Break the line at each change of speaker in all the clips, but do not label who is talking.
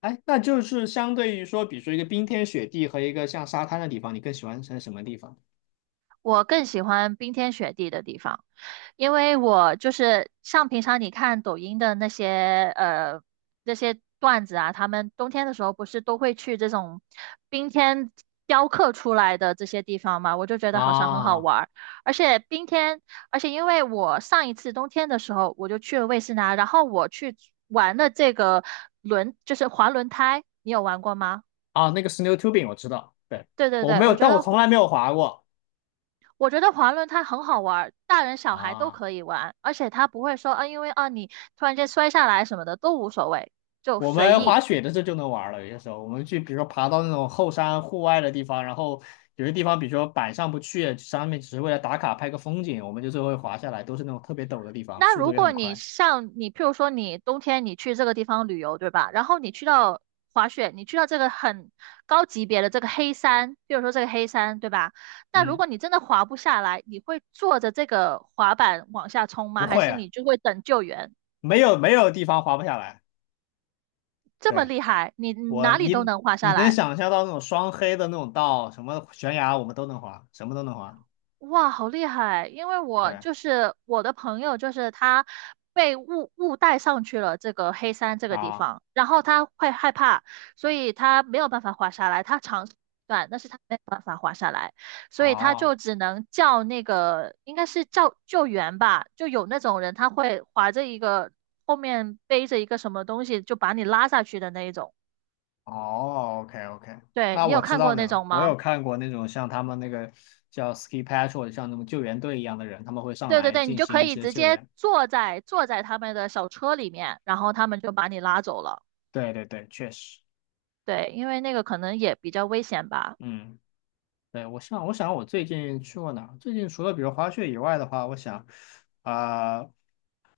哎，那就是相对于说，比如说一个冰天雪地和一个像沙滩的地方，你更喜欢在什么地方？
我更喜欢冰天雪地的地方，因为我就是像平常你看抖音的那些那些段子啊，他们冬天的时候不是都会去这种冰天雕刻出来的这些地方嘛，我就觉得好像很好
啊
玩儿。而且冰天，而且因为我上一次冬天的时候我就去了魏斯拿，然后我去玩的这个轮，就是滑轮胎，你有玩过吗？
啊，那个 snow tubing 我知道，对，
对对
我
对，
没有，
我觉
但
得
我从来没有滑过
滑轮它很好玩儿，大人小孩都
啊。
可以玩，而且它不会说啊，因为啊你突然间摔下来什么的都无所谓，就
我
随
们滑
意。
雪的这就能玩儿了，有些时候我们去，比如说爬到那种后山户外的地方，然后有些地方，比如说板上不去，上面只是为了打卡拍个风景，我们就最后会滑下来，都是那种特别陡的地方，
那
速度
如
也
果
很
你
快。
像你，譬如说你冬天你去这个地方旅游，对吧？然后你去到滑雪，你去到这个很高级别的这个黑山，譬如说这个黑山，对吧？那如
嗯，
果你真的滑不下来，你会坐着这个滑板往下冲
不
吗？还
会
是
啊，
你就会等救援？
没有没有地方滑不下来。
这么
对。
厉害，你
我
哪里都
你
能滑下
你能
来？
想象到那种双黑的那种道，什么悬崖我们都能滑，什么都能滑。
哇，好厉害！因为我
对
就是我的朋友，就是他被误带上去了这个黑山这个地
啊，
方，然后他会害怕，所以他没有办法滑下来。他长试断但是他没有办法滑下来，所以他就
哦
只能叫那个应该是叫救援吧，就有那种人他会划着一个后面背着一个什么东西就把你拉下去的那一种。
哦，OK OK,
对，
那
你有
我知
看
道
过那
呢，
种
我有
吗？
看过那种像他们那个叫 ski patrol，像那种救援队一样的人，他们会上
对对
来
对，你
进
就
行
可
一
以
些
直
救
接
援。
坐在他们的小车里面，然后他们就把你拉走了。
对对对，确实，
对，因为那个可能也比较危险吧。
嗯。对，我想我最近去过哪儿？最近除了比如滑雪以外的话，我想，啊、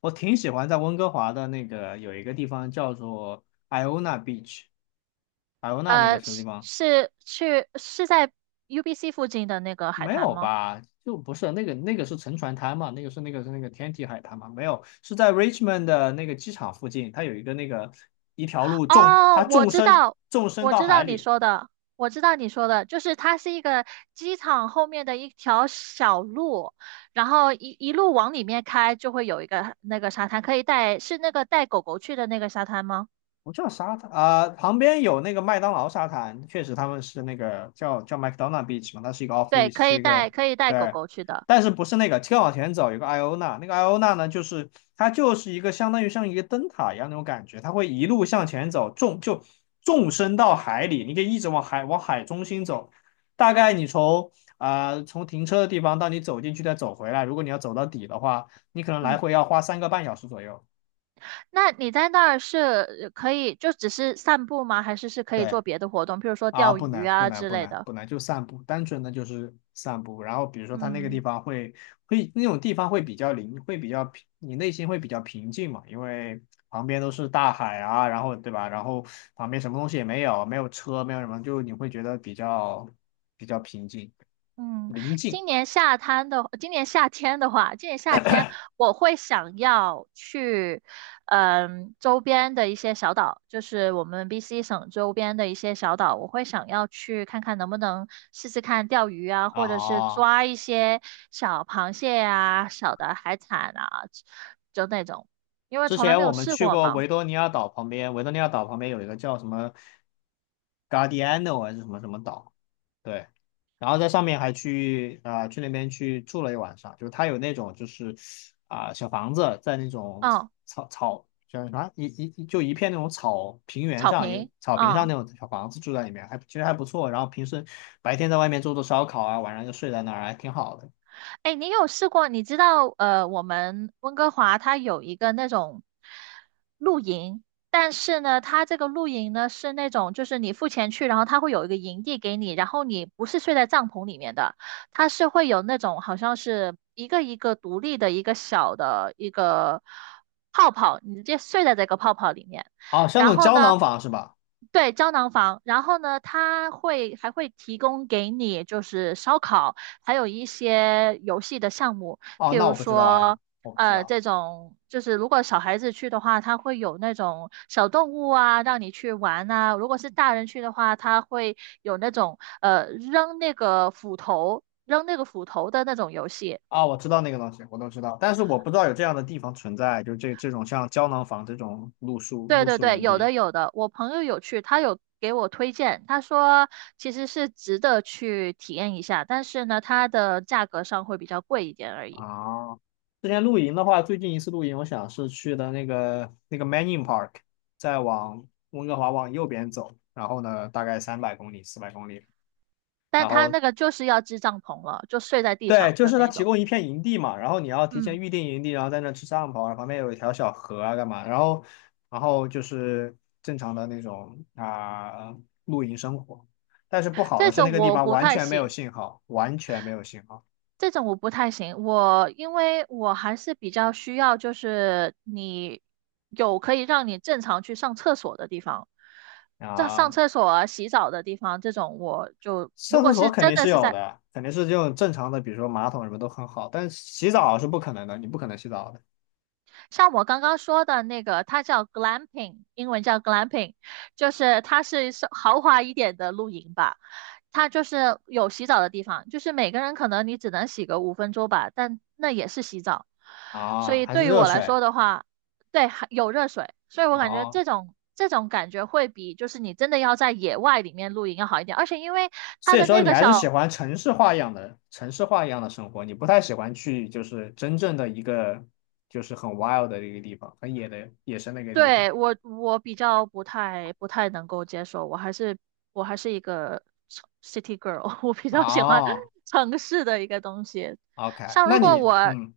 我挺喜欢在温哥华的那个有一个地方叫做 Iona Beach，艾欧娜那个什么地
是
方？
是去是在 UBC 附近的那个海
没
滩
有
吗？
吧？就不是那个是沉船滩嘛，那个是那个天体海滩嘛？没有，是在 Richmond 的那个机场附近，它有一个那个一条路纵
哦，
它
我
纵
知
深
道，
纵深
我
到
知
海
道你
里，
说的，就是它是一个机场后面的一条小路，然后一路往里面开，就会有一个那个沙滩，可以带，是那个带狗狗去的那个沙滩吗？
不叫沙滩啊、旁边有那个麦当劳沙滩，确实他们是那个叫 McDonald Beach 嘛，它是一个 off
对，
leash，
可
是
以
一个
带，可以带狗
对，
狗去的。
但是不是那个，再往前走有个艾欧娜，那个艾欧娜呢，就是它就是一个相当于像一个灯塔一样那种感觉，它会一路向前走，纵深到海里，你可以一直往海中心走，大概你从从停车的地方到你走进去再走回来，如果你要走到底的话，你可能来
嗯，
回要花3个半小时左右。
那你在那儿是可以就只是散步吗？还是是可以
对，
做别的活动，譬如说钓
不
鱼
难，不
啊
难，
之
不
类
难，
的？
不难，就散步，单纯的就是散步。然后比如说它那个地
嗯。
方会那种地方会比较灵，会比较平，你内心会比较平静嘛，因为旁边都是大海啊，然后对吧？然后旁边什么东西也没有，没有车，没有什么，就你会觉得比较平静，
嗯，
宁静
今年夏天我会想要去，嗯，周边的一些小岛，就是我们 BC 省周边的一些小岛，我会想要去看看能不能试试看钓鱼啊，或者是
啊。
抓一些小螃蟹啊、小的海产啊，就那种，因为
之
从来
前
没
我
有
们
试
去
过
过
嘛。
维多利亚岛旁边，维多利亚岛旁边有一个叫什么 Guardiano 还是什么什么岛，对，然后在上面还去那边去住了一晚上，就是它有那种小房子在那种
嗯，
草草叫什么一一就一片那种草平原
草
上一个
坪，
草坪上
嗯。
那种小房子住在里面，其实还不错。然后平时白天在外面做做烧烤啊，晚上就睡在那儿，还挺好的。
哎，你有试过？你知道，我们温哥华它有一个那种露营，但是呢，它这个露营呢是那种，就是你付钱去，然后它会有一个营地给你，然后你不是睡在帐篷里面的，它是会有那种好像是一个一个独立的一个小的一个泡泡，你直接睡在这个泡泡里面，
哦，像那
然
种
后
胶
呢。
囊房是吧？
对，胶囊房，然后呢，它会还会提供给你就是烧烤，还有一些游戏的项目，
哦，
譬
那
如
我不知道呀，
说，
我不知道。
这种就是如果小孩子去的话，他会有那种小动物啊，让你去玩啊；如果是大人去的话，他会有那种扔那个斧头的那种游戏。
啊，我知道那个东西，我都知道，但是我不知道有这样的地方存在，就是这种像胶囊房这种露宿
对
露
对
宿
对，
营
有
地
的有的，我朋友有去，他有给我推荐，他说其实是值得去体验一下，但是呢，它的价格上会比较贵一点而已。
啊。之前露营的话，最近一次露营，我想是去的那个 Manning Park，再往温哥华往右边走，然后呢，大概300公里、400公里，
但
然
他
后
那个就是要支帐篷了，就睡在地
对，
上
就
的
是他
那
提
种。
供一片营地嘛，然后你要提
嗯，
前预定营地，然后在那吃烧烤，然后旁边有一条小河啊，干嘛？然后，然后就是正常的那种露营生活。但是不好的
这
是那
种
个地
我
方
不
完
太
全没有
行，
信号，完全没有信号
这种我不太行。我因为我还是比较需要，就是你有可以让你正常去上厕所的地方，上
啊。
厕所啊、洗澡的地方，这种我就如
上厕
果
所
是
肯
真
定
的
是
是
有
在
的，肯定是这种正常的，比如说马桶什么都很好，但是洗澡是不可能的，你不可能洗澡的
像我刚刚说的那个，它叫 glamping,英文叫 glamping,就是它是豪华一点的露营吧。它就是有洗澡的地方，就是每个人可能你只能洗个5分钟吧，但那也是洗澡。所
啊，
以
还是
对于
热
我来
水
说的话，对，还有热水，所以我感觉
啊，
这种感觉会比就是你真的要在野外里面露营要好一点，而且因为它
所以
的
说
那
你
个
还是喜
小
欢城市化一样的生活，你不太喜欢去就是真正的一个就是很 wild 的一个地方，很野的野生的一个地方。
对，我我比较不太能够接受，我还是我还是一个城 city girl,我比较喜欢
哦
城市的一个东西。
，OK，
像
那
如果
你
我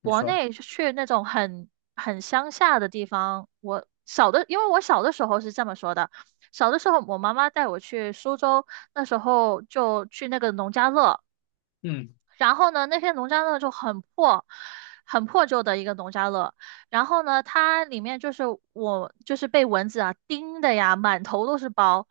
你
国
说
内去那种很乡下的地方，我小的，因为我小的时候是这么说的，小的时候我妈妈带我去苏州，那时候就去那个农家乐。
嗯
然后呢，那篇农家乐就很破，很破旧的一个农家乐。然后呢，它里面就是我就是被蚊子啊叮的呀，满头都是包。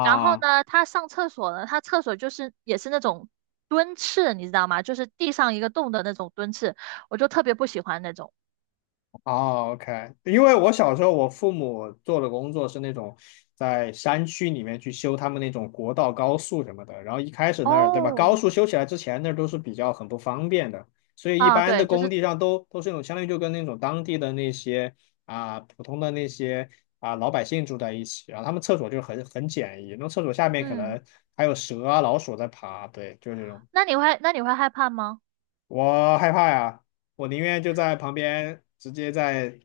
然后呢，他上厕所呢，他厕所就是也是那种蹲厕，你知道吗？就是地上一个洞的那种蹲厕，我就特别不喜欢那种。
哦，OK，因为我小时候我父母做的工作是那种在山区里面去修他们那种国道、高速什么的，然后一开始那儿，对吧？高
哦，
速修起来之前那儿都是比较很不方便的，所以一
啊，
般的
对，就
工
是
地上都是那种相当于就跟那种当地的那些普通的那些老百姓住在一起，然后他们厕所就很简易，那厕所下面可
嗯，
能还有蛇啊、老鼠在爬，对，就是这种。
那你会害怕吗？
我害怕呀，我宁愿就在旁边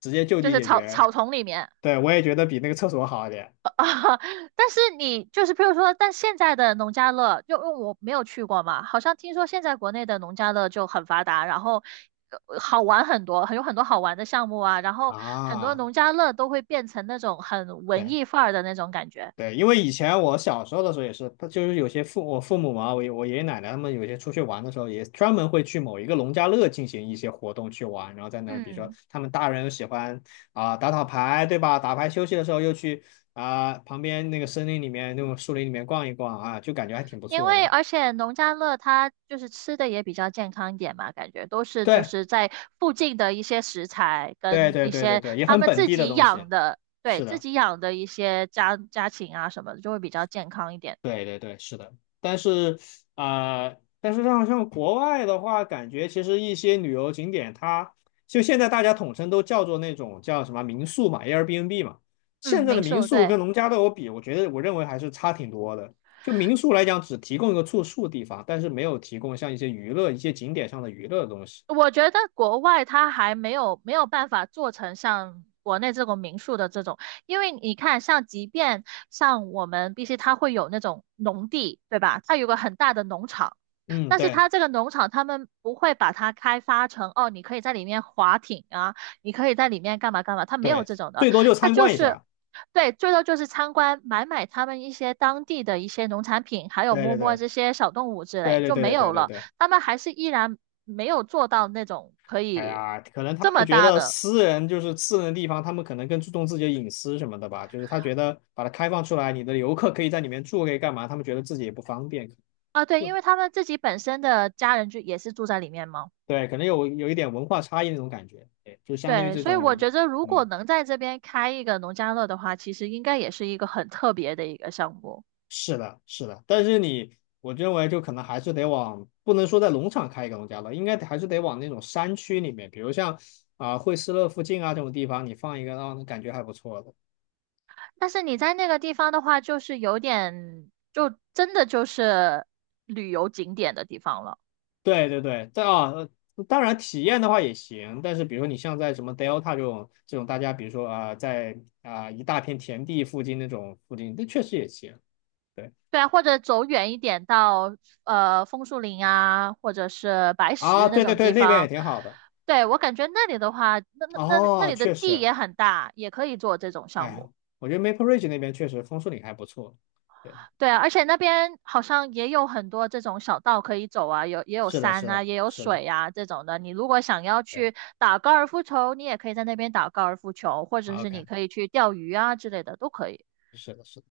直接就
就
地
是
解决。
草丛里面。
对，我也觉得比那个厕所好一点
啊，但是你就是，比如说，但现在的农家乐，就因为我没有去过嘛，好像听说现在国内的农家乐就很发达，然后好玩很多，有很多好玩的项目啊，然后很多
啊。
农家乐都会变成那种很文
对
艺范儿的那种感觉。
对，因为以前我小时候的时候也是，他就是有些我父母嘛，我爷爷奶奶他们有些出去玩的时候，也专门会去某一个农家乐进行一些活动去玩，然后在那儿，比如说
嗯
他们大人又喜欢打打牌，对吧？打牌休息的时候又去旁边那个森林里面那种树林里面逛一逛啊，就感觉还挺不
因
错
为
的。
而且农家乐它就是吃的也比较健康一点嘛，感觉都是就
对，
是在附近的一些食材
对
跟
对
一
对对
些
对，也
他
很
们
本
自
地的
己
东
养
西。
的，对，
是
自
的，
己养的一些家禽啊什么的，就会比较健康一点。
对对对，是的。但是但是像国外的话，感觉其实一些旅游景点它，就现在大家统称都叫做那种叫什么民宿嘛，Airbnb 嘛。
嗯，
现在的
民
民
宿，
宿
对，
跟农家乐我觉得我认为还是差挺多的。就民宿来讲，只提供一个住宿地方，但是没有提供像一些娱乐、一些景点上的娱乐的东西。
我觉得国外它还没有办法做成像国内这种民宿的这种，因为你看，像即便像我们必须它会有那种农地，对吧？它有个很大的农场。
嗯，
但是
对
它这个农场，他们不会把它开发成哦，你可以在里面划艇啊，你可以在里面干嘛干嘛，它没有
对，
这种的，
最多就
它
参
就
观一
是
下。
对，最多就是参观买他们一些当地的一些农产品，还有
对对
摸摸
对
这些小动物之
对
类
对
就
对
没
对对
有
对
了。
对。
他们还是依然没有做到那种可
哎
以
呀，可能他
这
们
么
觉
大
得
的
私人就是私人的地方，他们可能更注重自己的隐私什么的吧。就是他觉得把它开放出来，你的游客可以在里面住，可以干嘛？他们觉得自己也不方便，
啊，对，
就
因为他们自己本身的家人就也是住在里面嘛。
对，可能有一点文化差异那种感觉。对，就相当于
对，
这
所以我
种，
觉得如果
嗯，
能在这边开一个农家乐的话，其实应该也是一个很特别的一个项目。
是的，是的。但是你，我认为就可能还是得往，不能说在农场开一个农家乐，应该还是得往那种山区里面，比如像惠斯勒附近啊这种地方，你放一个，让人感觉还不错的。
但是你在那个地方的话，就是有点，就真的就是旅游景点的地方了。
对对对，但当然体验的话也行，但是比如说你像在什么 Delta 这种大家，比如说在一大片田地附近那种附近，那确实也行。对
对啊，或者走远一点到枫树林啊，或者是白
啊，
石那
对对
种
对，
地
那边也
方。
挺好的。
对，我感觉那里的话，那
哦，
里的
确
地
实，
也很大，也可以做这种项
哎，
目。
我觉得 Maple Ridge 那边确实枫树林还不错。对，
对啊，而且那边好像也有很多这种小道可以走啊，有也有
是的，是
山啊，
的，
也有
是的，
水啊这种的。你如果想要
对
去打高尔夫球，你也可以在那边打高尔夫球，或者
啊
是
，OK，
你可以去钓鱼啊之类的，都可以。
是的，是的。